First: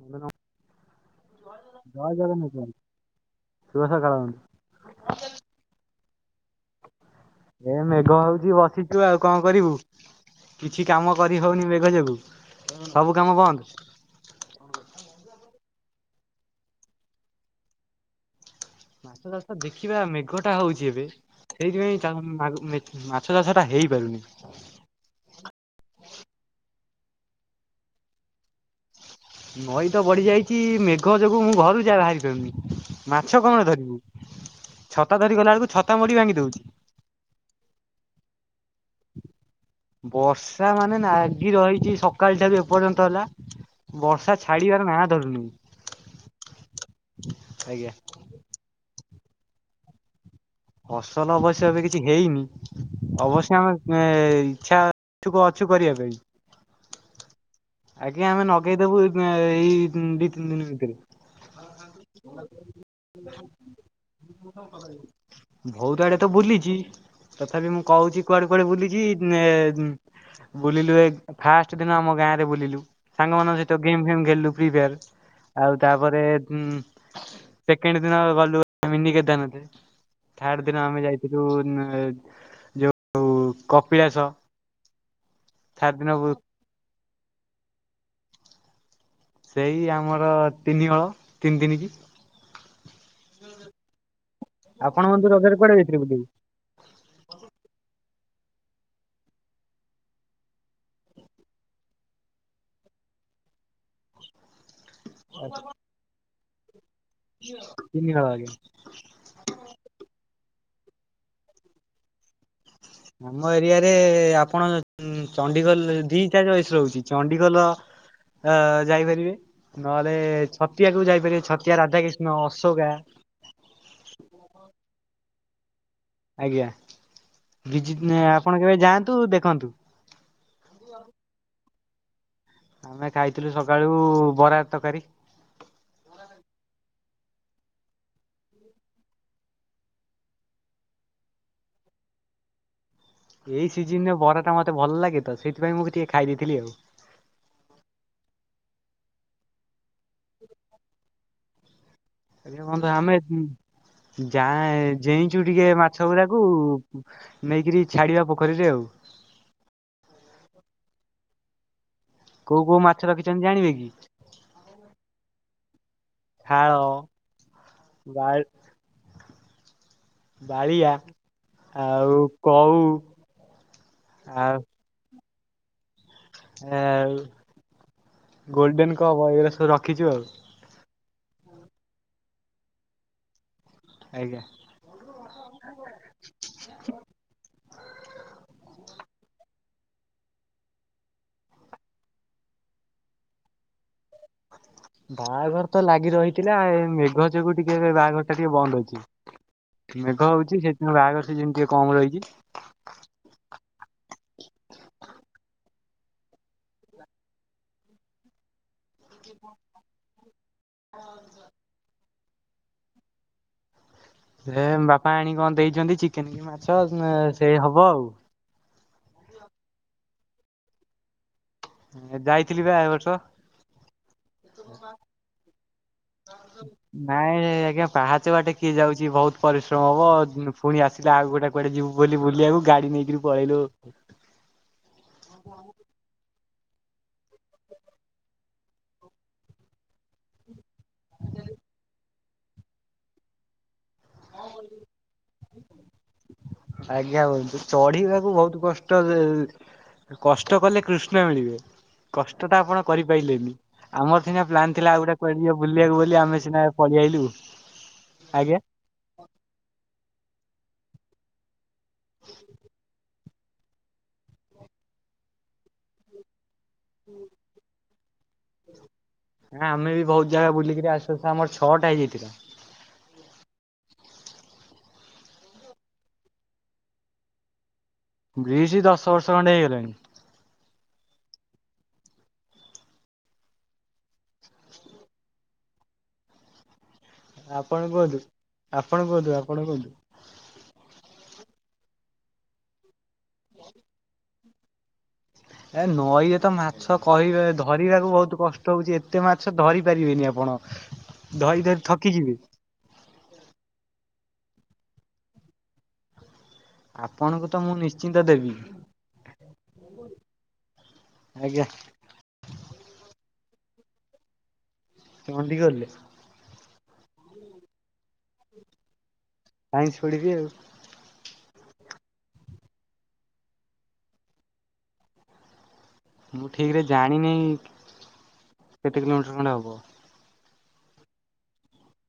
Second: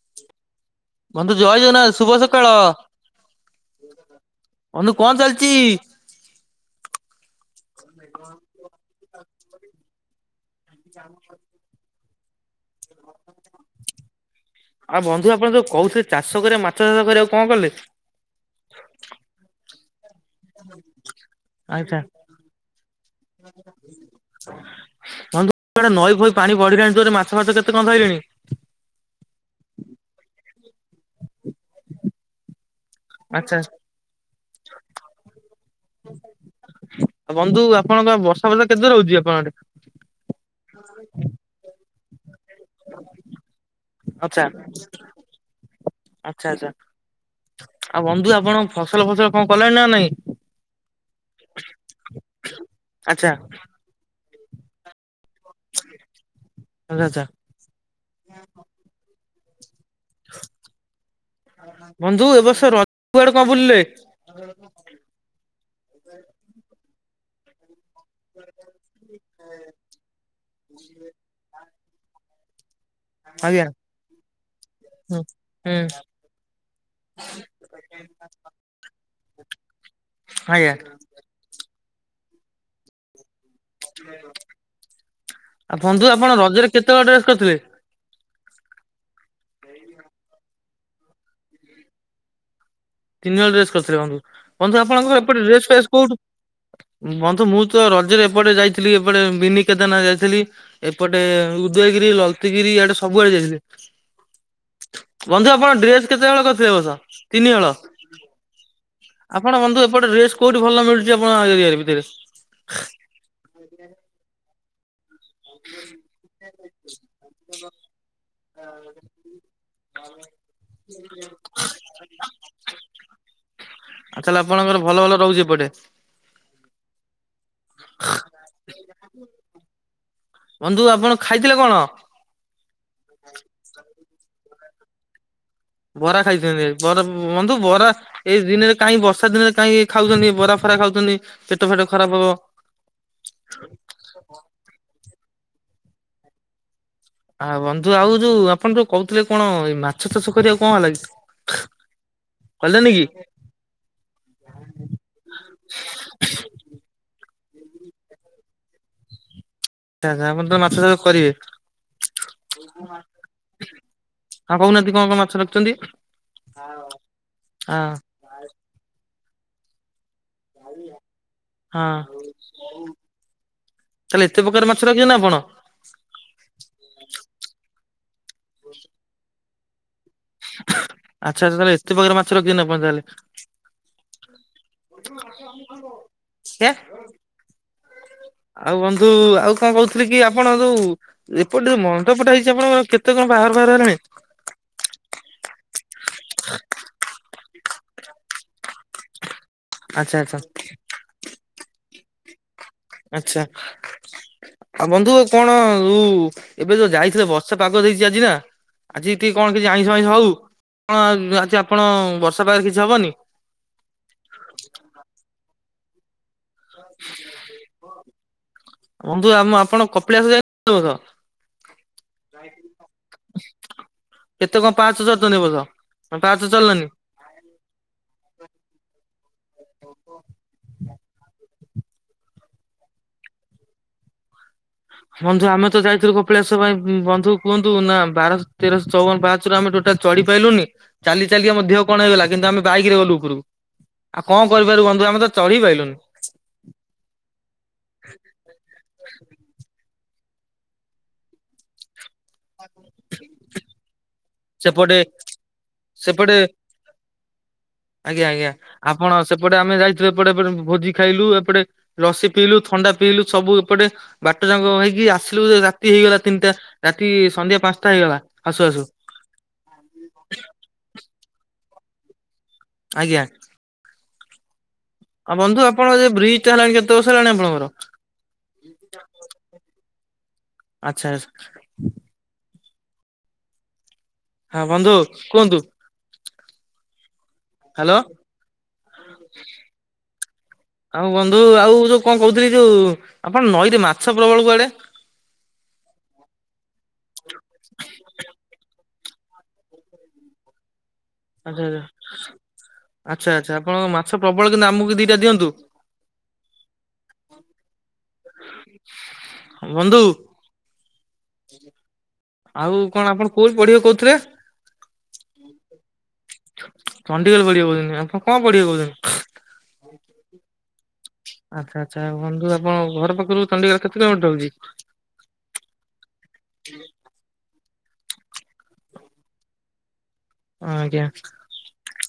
ବନ୍ଧୁ ନମ ବନ୍ଧୁ ଜୟ ଜଗନ୍ନାଥ ଶୁଭ ଜୟ ସକାଳ। ଜଗନ୍ନାଥ ଶୁଭ ସକାଳ ବନ୍ଧୁ। ବନ୍ଧୁ କଣ ଚାଲିଚି? ଏ ମେଘ ହୋଉଚି ବସିଚି ଆଉ କଣ କରିବୁ। କିଛି କାମ କରି ହୋଉନି ମେଘ ଯୋଗୁ ସବୁ କାମ ବନ୍ଦ। ଆଉ ବନ୍ଧୁ ଆପଣ ଯୋଉ କହୁଥିଲେ ଚାଷ କରିବା ମାଛ ଚାଷ କରିବାକୁ କଣ କଲେ? ମାଛ ଚାଷ ଦେଖିବା ମେଘ ଟା ହୋଉଚି ଏବେ ସେଇଥି ଆଚ୍ଛା ପାଇଁ ମାଛ ଚାଷ ଟା ହେଇପାରୁନି। ବନ୍ଧୁ ନଈ ଫୋଇ ପାଣି ବଢିଲାଣି ଜୋରେ ମାଛ ଫାଛ କେତେ କଣ ଧଇଲେଣି? ନଈ ତ ବଢ଼ିଯାଇଛି ମେଘ ଯୋଗୁଁ ମୁଁ ଘରୁକୁ ଯାଏ ବାହାରିପାରୁନି। ମାଛ ଆଚ୍ଛା କଣରେ ଧରିବୁ ଛତା ଧରି ଗଲା ବେଳକୁ ଛତା ମୋଡି ଭାଙ୍ଗି ଦୋଉଚି। ଆଉ ବନ୍ଧୁ ଆପଣଙ୍କ ବର୍ଷା ଫର୍ଷା କେତେ ଜୋରେ ହୋଉଚି ଆପଣଙ୍କ ଆଡେ? ବର୍ଷା ମାନେ ନାଗି ରହିଛି ସକାଳ ଟାରୁ। ଏ ପର୍ଯ୍ୟନ୍ତ ହେଲା ବର୍ଷା ଆଚ୍ଛା ଛାଡିବାର ନାଁ ଧରୁନି। ଆଚ୍ଛା ଆଚ୍ଛା ଆଜ୍ଞା ଆଉ ବନ୍ଧୁ ଆପଣ ଫସଲ ଫସଲ କଣ କଲେଣି ନା ନାଇଁ? ଫସଲ ଅବଶ୍ୟ ଏବେ କିଛି ହେଇନି ଆଚ୍ଛା ଅବଶ୍ୟ ଆମେ ଇଚ୍ଛା ଇଛୁକ ଅଛୁ କରିବା ପାଇଁ। ଆଚ୍ଛା ଆଚ୍ଛା। ଆଜ୍ଞା ଆମେ ନଗେଇଦୋବୁ ଏବେ ଏଇ ଦି ତିନି ଦିନ ଭିତରେ। ବନ୍ଧୁ ଏ ବର୍ଷ ରଜ କୁଆଡେ କଣ ବୁଲିଲେ? ବହୁତ ଆଡେ ତ ବୁଲିଚି ତଥାପି ମୁଁ କହୁଚି କୁଆଡେ କୁଆଡେ ବୁଲିଚି ବୁଲିଲୁ ଏ ଫାଷ୍ଟେ ଦିନ ଆମ ଗାଁରେ ବୁଲିଲୁ। ସାଙ୍ଗ ମାନଙ୍କ ଆଜ୍ଞା ସହିତ ଗେମ୍ ଫେମ୍ ଖେଳିଲୁ ପ୍ରିଫେୟାର ହୁଁ ଆଉ ହୁଁ ତାପରେ ଉଁ ସେକେଣ୍ଡ ଦିନ ଗଲୁ ମିନି କେଦାରନାଥ ଥାର୍ଡ ଆଜ୍ଞା। ଦିନ ଆମେ ଯାଇ ସେ ଯୋଉ ନା ଯୋଉ କପିଳାସ। ଆଉ ଥାର୍ଡ ଦିନ ବନ୍ଧୁ ଆପଣ ବୁ- ରଜରେ କେତେ ହଳ ଡ୍ରେସ୍‌ କରିଥିଲେ? ସେଇ ଆମର ତିନିହଳ ତିନି ଦିନି କି। ତିନି ହଳ ଡ୍ରେସ କରିଥିଲେ ବନ୍ଧୁ ବନ୍ଧୁ ଆପଣ ଆପଣଙ୍କ ହେପଟେ ରଜରେ ଡ୍ରେସ୍‌ କୁଆଡେ ଫ୍ରେସ୍‌ ଯାଇଥିଲେ କୋଉଠୁ ବୁଲିବାକୁ? ବନ୍ଧୁ ମୁଁ ତ ରଜରେ ଏପଟେ ଯାଇଥିଲି ଏପଟେ ବିିନି କେଦରନାଥ ଯାଇଥିଲି। ଏପଟେ ଉଦୟଗିରି ଲଳିତିଗିରି ଇଆଡେ ସବୁଆଡେ ଯାଇଥିଲି। ବନ୍ଧୁ ଆପଣ ଡ୍ରେସ କେତେ ହଳ କରିଥିଲେ ଏ ବର୍ଷ? ତିନି ହଳ ତିନି ହଳ ଆଜ୍ଞା। ଆପଣ ବନ୍ଧୁ ଏପଟେ ରେ ଡ୍ରେସ୍ କୋଉଠି ଭଲ ମିଳୁଛି ଆପଣ ଏରିଆ ଭିତରେ? ଆମ ଏରିଆରେ ଆପଣ ଚଣ୍ଡିଖୋଲ ଧି କା ବେଏସ୍‌ ରହୁଚି ଚଣ୍ଡିଖୋଲ ଆ ଯାଇପାରିବେ ନହେଲେ ଛତିଆକୁ ଯାଇପାରିବେ ଛତିଆ ରାଧାକିଷ୍ଣ ନ ଅଶୋକା ଆ ତାହେଲେ ଆପଣଙ୍କର ଭଲ ଭଲ ରହୁଛି ଏପଟେ? ଆଜ୍ଞା ବି ଯିବି ଆପଣ କେବେ ଯାଆନ୍ତୁ ଦେଖନ୍ତୁ। ବନ୍ଧୁ ଆପଣ ଖାଇଥିଲେ କଣ? ଆମେ ଖାଇଥିଲୁ ସକାଳୁ ବରା ତରକାରୀ। ବରା ଖାଇଛନ୍ତି ବରା ବନ୍ଧୁ ବରା ଏଇ ଦିନରେ କାହିଁ ବର୍ଷା ଦିନରେ କାହିଁ ଖାଉଛନ୍ତି ବରା ଫରା ଖାଉଛନ୍ତି ପେଟ ଫେଟ ଖରାପ୍ ହବ। ଏଇ ସିଜିନ ରେ ବରା ଟା ମତେ ଭଲ ଲାଗେ ତ ସେଇଥିପାଇଁ ମୁଁ ଟିକେ ଖାଇ ଦେଇଥିଲି ଆଉ। ଆଉ ବନ୍ଧୁ ଆଉ ଯୋଉ ଆପଣ ଯୋଉ କହୁଥିଲେ କଣ ଏଇ ମାଛ ଚାଷ କରିବାକୁ କଣ ହେଲା କି? ଆଜ୍ଞା କନ୍ତୁ କଲେନି କି? ଆମେ ଯା ଯେଇଁଛୁ ଟିକେ ମାଛ ଗୁଡାକୁ ନେଇକିରି ଛାଡ଼ିବା ପୋଖରୀରେ ଆଉ। ଆଛା ଆପଣ ତ ମାଛ ଚାଷ କରିବେ। କୋଉ କୋଉ ମାଛ ରଖିଛନ୍ତି ଜାଣିବେ କି ହଁ କହୁନାହାନ୍ତି କଣ କଣ ମାଛ ରଖିଛନ୍ତି? ଫଳ, ହଁ ବା ବାଳିଆ ହଁ ଆଉ କଉ ଆଉ ରଖିଛନ୍ତିନା ଆପଣ? ଆଉ ଗୋଲଡେନ କପ ଏଇଗୁଡା ସବୁ ରଖିଛୁ ଆଉ। ଆଚ୍ଛା ଆଛା ତାହେଲେ ଏତେ ପ୍ରକାରେ ମାଛ ରଖିଛନ୍ତି ଆପଣ ତାହାଲେ। ଆଜ୍ଞା। [unintelligible] ଆଉ ବନ୍ଧୁ ଆଉ କଣ କହୁଥିଲି କି ଆପଣ ଯୋଉ ଏପଟେ ଯୋଉ ମଣ୍ଡପଟା ହେଇଛି ଆପଣଙ୍କ କେତେ କଣ ବାହାର ବାହାଘର ହେଲାଣି? [inaudible] ବାହାଘର ତ ଲାଗି ରହିଥିଲା ଏ ମେଘ ଯୋଗୁ ଟିକେ ବାହାଘର ଟା ଟିକେ ବନ୍ଦ ଅଛି। ଆଚ୍ଛା ମେଘ ଆଚ୍ଛା ହଉଛି ସେଥିପାଇଁ ବାହାଘର ସିଜେନ ଟିକେ କମ ରହିଛି। ଆଛା। ଆଉ ବନ୍ଧୁ କଣ ଉ ଏବେ ଯୋଉ ଯାଇଥିଲ ବର୍ଷା ପାଗ ଦେଇଛି ଆଜି ନା। ଆଜି ଟିକେ କଣ କିଛି ଆଇଁଷ ଫାଇଁଷ ହଉ କଣ ଆଜି ଆପଣ ବର୍ଷା ପାଗରେ କିଛି ହବନି? ସେ ବାପା ଆଣିକି କଣ ଦେଇଛନ୍ତି ଚିକେନ କି ମାଛ ସେଇ ହବ ଆଉ। ବନ୍ଧୁ ଆମ ଆପଣ କପିଳାସ ଯାଇ ଚନ୍ତି ଏ ବର୍ଷ। ହେ ଯାଇଥିଲି ବା। ଏ ବର୍ଷ। କେତେ କଣ ପାହାଚ ଚଡ଼ଚନ୍ତି ଏ ବର୍ଷ ନା ପାହାଚ ଚଲିଲେନି? ନାଇଁ ଆଜ୍ଞା ପାହାଚ ବାଟେ କିଏ ଯାଉଛି ବହୁତ ପରିଶ୍ରମ ହବ ପୁଣି ଆସିଲେ ଆଉ ଗୋଟେ କୁଆଡେ ଯିବୁ ବୋଲି ବୁଲିବାକୁ ଗାଡି ନେଇକିରି ପଳେଇଲୁ। ବନ୍ଧୁ ଆମେ ତ ଯାଇଥିଲୁ କପିଳାସ ଭାଇ ବନ୍ଧୁ କୁହନ୍ତୁ ନା ବାରଶହ ତେରଶହ ଚଉବନ ପାହଚରୁ ଆମେ ଟୋଟାଲ ଚଢି ପାଇଲୁନି ଚାଲି ଚାଲିକି ଆମ ଦେହ କଣ ହେଇଗଲା କିନ୍ତୁ ଆମେ ବାଇକ ରେ ଗଲୁ ଉପରୁକୁ। ଆଉ କଣ କରିପାରିବୁ ବନ୍ଧୁ ଆମେ ତ ଚଢି ପାଇଲୁନି। ଆଜ୍ଞା ବନ୍ଧୁ ଚଢିବାକୁ ବହୁତ କଷ୍ଟ ଯେ କଷ୍ଟ କଲେ କୃଷ୍ଣ ମିଳିବେ କଷ୍ଟ ଟା ଆପଣ କରିପାରିଲେନି ଆମର ସିନା ପ୍ଲାନ୍ ଥିଲା ସେପଟେ ଆଉ ଗୋଟେ କୁଆଡେ ଯେ ବୁଲିବାକୁ ବୋଲି ସେପଟେ ଆମେ ସିନା ପଳୀ ଆଇଲୁ ଆଜ୍ଞା। ଆପଣ ସେପଟେ ଆମେ ଯାଇଥିଲୁ ଏପଟେଟେ ଭୋଜି ଖାଇଲୁ ଏପଟେ ରସି ପିଇଲୁ ଥଣ୍ଡା ପିଇଲୁ ସବୁ ଏପଟେ ବାଟ ଯାକ ହେଇକି ଆସିଲୁ ରାତି ହେଇଗଲା ତିନିଟା। ରାତି ସନ୍ଧ୍ୟା ପାଞ୍ଚଟା ହେଇଗଲା ଆସୁ ଆସୁ। ହଁ ଆମେ ବି ବହୁତ ଜାଗା ବୁଲିକିରି ଆସୁ ଆସୁ ଆମର ଛଅଟା ହେଇଯାଇଥିଲା। ଆଜ୍ଞା। ଆଉ ବନ୍ଧୁ ଆପଣର ବ୍ରିଜ ଟା ହେଲାଣି କେତେ ବର୍ଷ ହେଲାଣି ଆପଣଙ୍କର? ବ୍ରିଜ ଦଶ ବର୍ଷ ଖଣ୍ଡେ ହେଇଗଲାଣି। ଆଚ୍ଛା ଆଛା। ହଁ ବନ୍ଧୁ କୁହନ୍ତୁ। ଆପଣ ହ୍ୟାଲୋ। କୁହନ୍ତୁ, ଆପଣ କୁହନ୍ତୁ, ଆପଣ କୁହନ୍ତୁ। ଆଉ ବନ୍ଧୁ ଆଉ ଯୋଉ କଣ କହୁଥିଲି ଯୋଉ ଆପଣ ନଈରେ ମାଛ ପ୍ରବଳ କୁଆଡେ? [inaudible] ଏ ନଈ ଇଏ ତ ମାଛ କହିବେ ଧରିବାକୁ ବହୁତ କଷ୍ଟ ହଉଛି ଏତେ ମାଛ ଧରି ପାରିବେନି ଆପଣ। ଧରି ଆଚ୍ଛା ଧରି ଆଚ୍ଛା ଥକିଯିବେ ଆଚ୍ଛା ଆଚ୍ଛା ଆପଣଙ୍କ ମାଛ ପ୍ରବଳ କିନ୍ତୁ ଆମକୁ ଦିଟା ଦିଅନ୍ତୁ। ଆପଣଙ୍କୁ ତ ମୁଁ ନି ବନ୍ଧୁ ଆଜ୍ଞା ଆଉ କଣ ଆପଣ କୋଉଠି ପଢିବେ କଉଥିଲେ? ଚଣ୍ଡିଖୋଲ ରେ। ଚଣ୍ଡିଖୋଲ ପଢିବେ କହୁଚନ୍ତିି, ଆପଣ କଣ ପଢିବେ କହୁଚନ୍ତିି? ସାଇନ୍ସ ପଢ଼ିବି ଆଉ। ଆଚ୍ଛା ଆଚ୍ଛା ବନ୍ଧୁ ଆପଣ ଘର ପାଖରୁ ଚଣ୍ଡି [unintelligible] କେତେ [unintelligible] ମୁଁ ଠିକ ରେ ଜାଣିନେଇ, କେତେ କିଲୋମିଟର ଖଣ୍ଡେ ହବ। ଆଜ୍ଞା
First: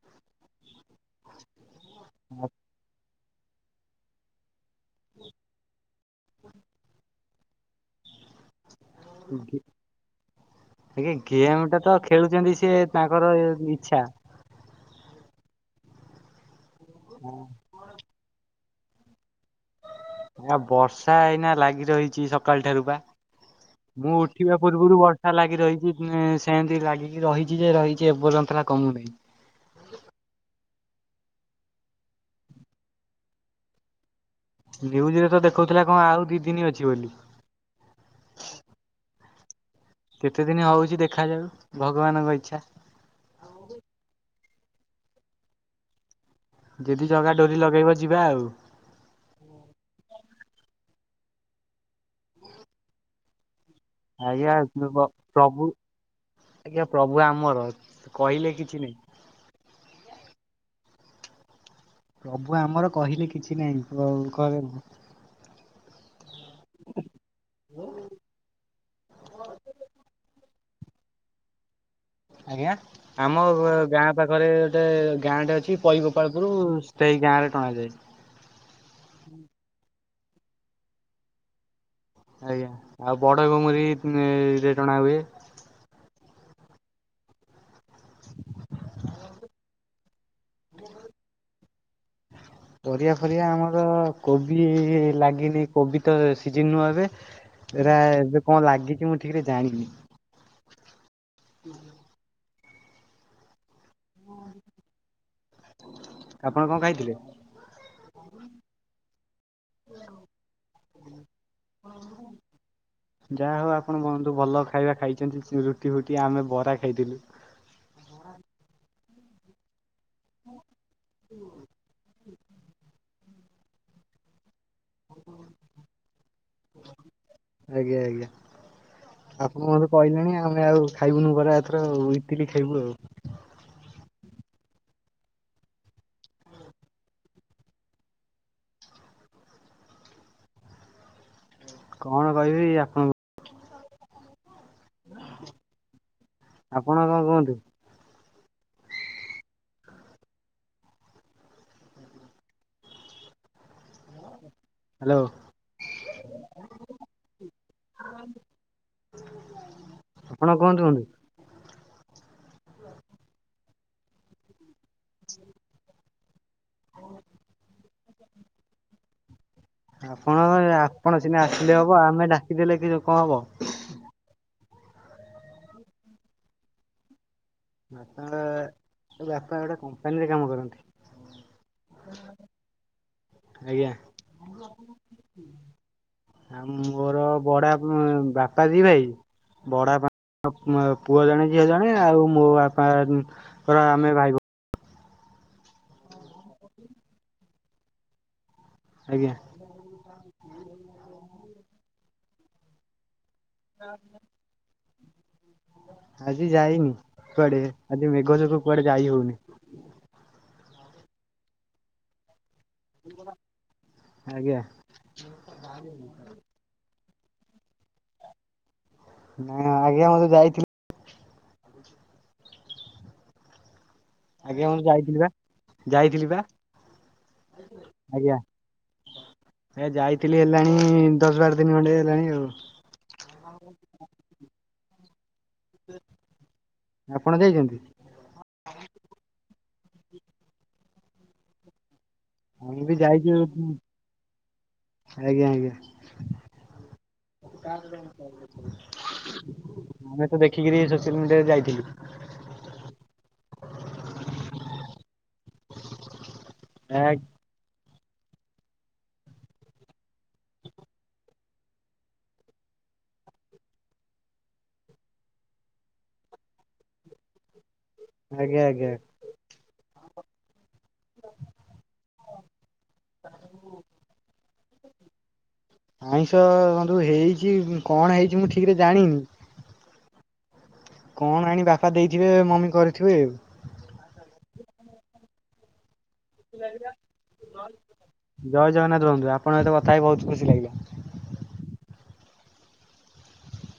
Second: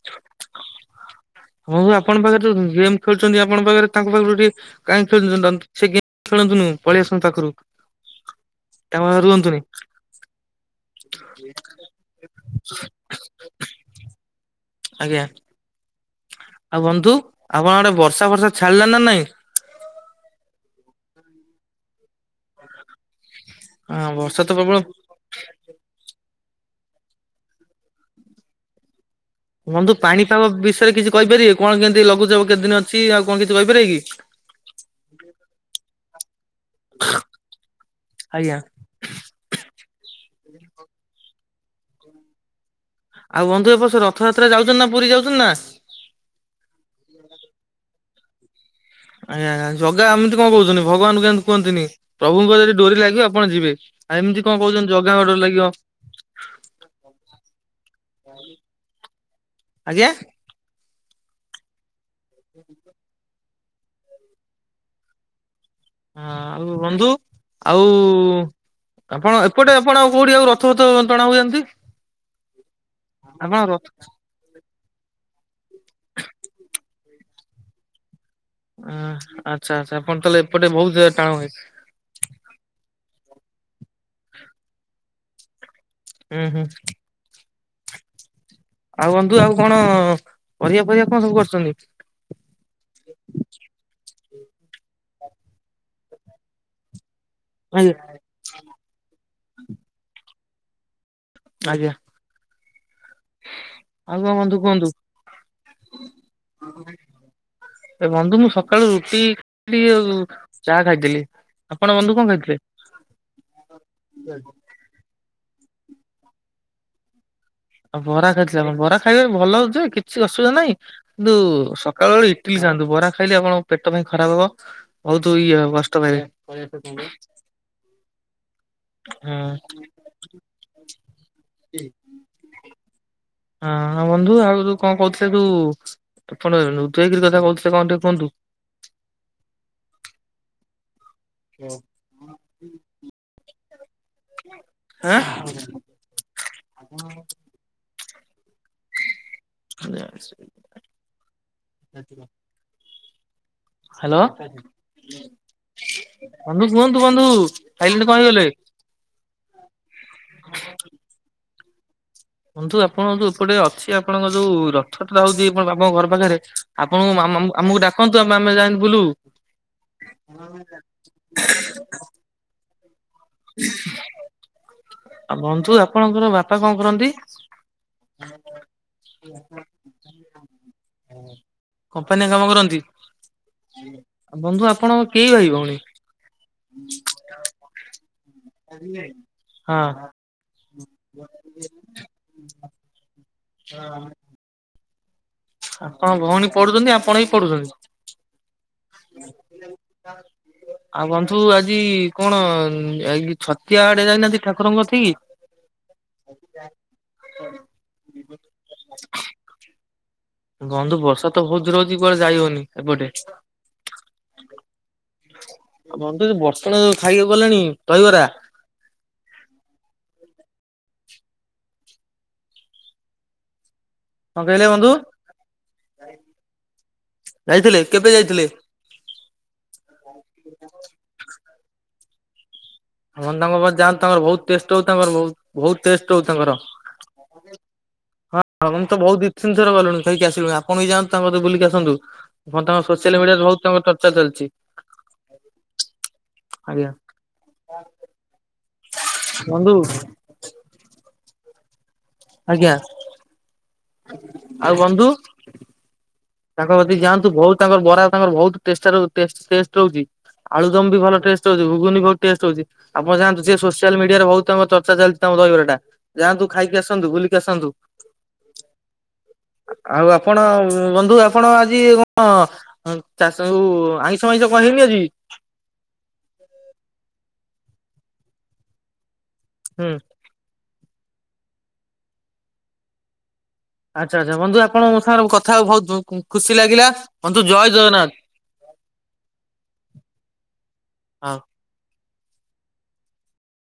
ହଉ ଆପଣ ପାଖରେ ଯୋଉ ଉଁ ଗେମ ଖେଳୁଚନ୍ତି ଆପଣ ପାଖରେ ତାଙ୍କ ପାଖରୁ ଟିକେ କାହିଁ ଖେଳୁଚନ୍ତି [unintelligible] [unintelligible] ଗେ ଗେମ ଟା ତ ଖେଳୁଚନ୍ତି ସିଏ ତା ଙ୍କର ଇଚ୍ଛା। ଆଜ୍ଞା। ଆଉ ବନ୍ଧୁ ଆପଣ ଆଡେ ବର୍ଷା ଫର୍ଷା ଛାଡିଲା ନା ନାଇଁ? ଆ ବର୍ଷା ଏଇନା ଲାଗି ରହିଚି ସକାଳ ଠାରୁ। ହଁ ମୁଁ ବର୍ଷା ତ ଉଠିବା ପ୍ରବଳ ପୂର୍ବରୁ ବ ଲାଗି ରହିଚି ଉଁ ସେମିତି ଲାଗିକି ରହିଚି ଯେ ରହିଚି ଏ ପର୍ଯ୍ୟନ୍ତରା କମୁନି। ବନ୍ଧୁ ପାଣିପାଗ ବିଷୟରେ କିଛି କହିପାରିବେ କଣ କେମିତି ଲଘୁଚାପ କେଦିନ ଅଛି ଆଉ କଣ କିଛି କହିପାରିବେ କି? ନ୍ୟୁଜ ରେ ତ ଦେଖଉଥିଲା କଣଁ ଆଉ ଦି ଦିନି ଅଛି ବୋଲି। ଆଜ୍ଞା। କେତେ ଦିନ ହଉଚି ଦେଖାଯାଉ? ଭଗବାନଙ୍କ ଇଚ୍ଛା। ଆଉ ବନ୍ଧୁ ଏବର୍ଷ ରଥଯାତ୍ରାରେ ଯାଉଚନ୍ତି ନା ପୁରୀ ଯାଉଚନ୍ତି ନା? ଯଦି ଜଗା ଡୋରି ଲଗେଇବ ଯିବା ଆଉ। ଆଜ୍ଞାା ଜଗା ଏମିତି କଣ କହୁଚନ୍ତି, ଭଗବାନଙ୍କୁ କୁହନ୍ତିିନି। ପ୍ରଭୁଙ୍କର ଯଦି ଡୋରି ଲାଗିବ ଆପଣ ଯିବେ। ଆଉ ଏମିତି ଆଜ୍ଞା କଣ କହୁଛନ୍ତି ବ ଜଗାଙ୍କ ଡୋରି ଲାଗିବ ପ୍ରଭୁ ଆଜ୍ଞା ପ୍ରଭୁ ଆମର କହିଲେ କିଛି ନାହିଁ। ଆଜ୍ଞା। ପ୍ରଭୁ ଆମର କହିଲେ କିଛି ନାହିଁ କଉ କ କ ହଁ ଆଉ ବନ୍ଧୁ ଆଉ ଆପଣ ଏପଟେ ଆପଣ ଆଉ କୋଉଠି ଆଉ ର [unintelligible] ଟଣା ହୋଉଛି। ଆଜ୍ଞା ଆମ ଗାଁ ପାଖରେ ଗୋଟେ ଗାଁ ଟେ ଅଛି ପଇଗୋପାଳପୁର ସେଇ ଗାଁ ରେ [unintelligible] ଉଁ ହଁ ଆଚ୍ଛା ଆଚ୍ଛା ଆପଣ ତାହେଲେ ଏପଟେ ବୋହୁତ [unintelligible] ଆଜ୍ଞା ଆଉ ବଡଗୁମୁରି ରେ ଟଣା ହୁଏ। ଉଁ ହୁଁ। [inaudible] ଆଉ ବନ୍ଧୁ ଆଉ କଣ ପରିବା ଫରିବା କଣ ସବୁ କରଚନ୍ତି। [inaudible] ପରିବା ଫରିବା ଆମର କୋବି ଲାଗିନି କୋବି ତ ଏ ସିଜ ନୁଆ ଏବେ। ଆଜ୍ଞା ଏରା ଏବେ କଣଁ ଲାଗିଚି ମୁଁ ଠିକରେ ଜାଣିନି। ଆଜ୍ଞା। ଆଉ କଣଁ ବନ୍ଧୁ କୁହନ୍ତୁ? ଆପଣ କଣଁ ଖାଇଥିଲେ? ଏ ବନ୍ଧୁ ମୁଁ ସକାଳୁ ରୁଟି ଆଉ ଚା ଖାଇଥିଲି। ଆପଣ ବନ୍ଧୁ କଣ ଖାଇଥିଲେ? ଯା ହଉ ଆପଣ ବନ୍ଧୁ ଭଲ ଖାଇବା ଖାଇଚନ୍ତି, ରୁଟି ଫୁଟି ଆମେ ବରା ଖାଇଥିଲୁ। ଆଉ ବରା ଖାଇଥିଲେ ଆପଣ ବରା ଖାଇବା ଭଲ ଯେ କିଛି ଅସୁବିଧା ନାଇଁ କିନ୍ତୁ ସକାଳ ଓଳି ଇ ଲି ଖାଆନ୍ତୁ ବରା ଖାଇଲେ ଆପଣଙ୍କ ପେଟ କାଇଁ ଖରାପ ହବ? ବହୁତ ଇଏ କଷ୍ଟ ପାଇବେ, ହୁଁ। ଆଜ୍ଞା ଆଜ୍ଞା ଆପଣ ମତେ କହିଲେଣି ଆମେ ଆଉ ଖାଇବୁନୁ ବରା ଏଥର ଇଟିଲ ଖାଇବୁ ଆଉ। ହଁ ହଁ ବନ୍ଧୁ ଆଉ ଯୋଉ କଣ କହୁଥିଲେ ଯୋଉ ଆପଣ [unintelligible] ଉଦୟଗିରି କଥା କହୁଥିଲେ କଣ ଟିକେ କୁହନ୍ତୁ? କଣ କହିବି ଆପଣଙ୍କୁ? ହଁ। ଆପଣ କଣ କୁହନ୍ତୁ? [unintelligible] ହ୍ୟାଲୋ ହ୍ୟାଲୋ ବନ୍ଧୁ କୁହନ୍ତୁ ବନ୍ଧୁ ସାଇଲେଣ୍ଟ କଣ ହେଇଗଲେ? ଆପଣ କୁହନ୍ତୁ ବନ୍ଦୁ? ବନ୍ଧୁ ଆପଣଙ୍କ ଯୋଉ ଏପଟେ ଅଛି ଆପଣଙ୍କ ଯୋଉ ରଥ ଟରା ହଉଛି ଆପ ବାପଙ୍କ ଘର ପାଖରେ ଆପଣଙ୍କୁ ମାମ ମାମ୍ ଆମ ଆମକୁ ଡାକନ୍ତୁ ଆମେ ଆମେ ଯାଇକି ବୁଲୁ। ଆପଣ [unintelligible] ଆପଣ ସିନା ଆସିଲେ ହବ ଆମେ ଡାକିଦେଲେ କିରେ କଁ ହବ। ଆ ବନ୍ଧୁ ଆପଣଙ୍କର ବାପା କଁ କରନ୍ତି? ବାପା ବାପା ଗୋଟେ କମ୍ପାନୀରେ କାମ କରନ୍ତି। କମ୍ପାନୀ ରେ କାମ କରନ୍ତି ଆଜ୍ଞା ବନ୍ଧୁ ଆପଣ କେହି ଭାଇ ଭଉଣୀ? ଆ ମୋର ବଡା ବାପ [unintelligible] ବଡ଼ ବାପା ପୁଅ ଜଣେ ଝିଅ ଜଣେ ଆଉ ମୋ ବାପା ପୁରା ଆମେ ଭାଇ ଭୋ ଆପଣଙ୍କ ଭଉଣୀ ପଢୁଚନ୍ତି ଆପଣ ବି ପଢୁଚନ୍ତି? ଭଉଣୀ ଆଜ୍ଞା ଆଉ ବନ୍ଧୁ ଆଜି କଣ ଏ ଗି ଛତିଆ ଆଡେ ଯାଇନାହାନ୍ତି ଠାକୁରଙ୍କ କଥିକି? ଆଜି ଯାଇନି କୁଆଡେ ଆଜି ମେଘ ଯୋଗ କୁଆଡେ ଯାଇ ହଉନି। ଘନ୍ଧୁ ବର୍ଷା ତ ବହୁତ ଜୋରରେ ହଉଛି କୁଆଡ଼େ ଯାଇ ହଉନି। ଏପଟେ। ଆଜ୍ଞା ଆ ବନ୍ଧୁ ବର୍ଷ ଆପଣ ଖାଇବାକୁ ଗଲେଣି ଦହିବରା? ନା ଆଗ ମୁଁ ଯାଇଥିଲି କଣ କହିଲେ ଆଜ୍ଞା ମୁଁ ବନ୍ଧୁ ଯାଇଥିଲି ବା ଯାଇଥିଲି ବା ଯାଇଥିଲେ କେବେ ଆଜ୍ଞା। ଯାଇଥିଲେ? ସେ ଯାଇଥିଲି ହେଲାଣି ଦଶ ବାର ଦୀନି ଖଣ୍ଡେ ହେଲାଣି ଆଉ। ଆପନ ତାଙ୍କ ପାଖୁ ଯାନ୍ତୁ ତାଙ୍କର ବହୁତ ଟେଷ୍ଟ ହଉ ତାଙ୍କର ବହୁତ। ବହୁତ ଟେଷ୍ଟ ହଉ ତାଙ୍କର ଆପଣ ଯାଇଛନ୍ତି? ହଁ ଆମେନ ତ ବହୁତ ଦି ତିନ ଥର ଗଲୁଣି ଖାଇକି ଆସିଲୁଣି ଆପଣ ବି ଯାନ୍ତୁ ତାଙ୍କ କଥି ବୁଲିକି ଆସନ୍ତୁ। ବ ଆମେ ତାଙ୍କ ବି ସୋସିଆଲ ମିଡିଆରେ ଯାଇଛୁ ବହୁତ ତାଙ୍କର ଚର୍ଚ୍ଚା ଚାଲିଚି। ଆଜ୍ଞା ଆଜ୍ଞା। ବନ୍ଧୁ ଆମେ ତ ଦେଖିକିରି ସୋସିଆଲ ମିଡିଆରେ ଯାଇଥିଲୁ। ଆଜ୍ଞା। ଆଉ ବନ୍ଧୁ? [inaudible] ତାଙ୍କ ତିକି ଯାଆନ୍ତୁ ବହୁତ ତାଙ୍କର ବରା ତାଙ୍କର ବହୁତ ଟେସେ ଟେସ୍ ଟେଷ୍ଟ ରହୁଚି ଆଳୁ ଦମ ବି ଭଲ ଟେଷ୍ଟ ସ୍ ହଉଛି ଘୁଗୁନି ବହୁତ ଟେଷ୍ଟ ହଉଚି ଆପଣ ଯାନ୍ତୁ ସେ ସୋସିଆଲ ମିଡିଆରେ ବହୁତ ତାଙ୍କ ଚର୍ଚ୍ଚା ଚାଲିଚି ତାଙ୍କର ଦହିବରାଟା। ଯାଆନ୍ତୁ ଖାଇକି ଆସନ୍ତୁ ବୁଲିକି ଆସନ୍ତୁ। ଆଜ୍ଞା ଆଜ୍ଞା। ଆଉ ଆପଣ ଉମ ନ୍ଧୁ ଆପଣ ଆଜି କଣ ଚାଷ ଯଉ ଆଇଁଷ ଆଇଁଷ କରିନେ ଆଜି? ଆଇଁଷ ବନ୍ଧୁ ହେଇଚି କଣ ହେଇଚି ମୁଁ ଠିକ ରେ ଜାଣିନି। ହୁଁ। କଣ ଆଣି ବାପା ଦେଇଥିବେ ମମି କରିଥିବେ। ଆଚ୍ଛା ଆଚ୍ଛା ବନ୍ଧୁ ଆପଣଙ୍କ ସାଙ୍ଗରେ କଥା ବହୁତ ଭୋକ ଖୁସି ଲାଗିଲା ବନ୍ଧୁ ଜୟ ଜଗନ୍ନାଥ। ଜୟ ଜଗନ୍ନାଥ ବନ୍ଧୁ ଆପଣଙ୍କ ସହ କଥା ହେଇକି ବହୁତ ଖୁସି ଲାଗିଲା। ହଁ।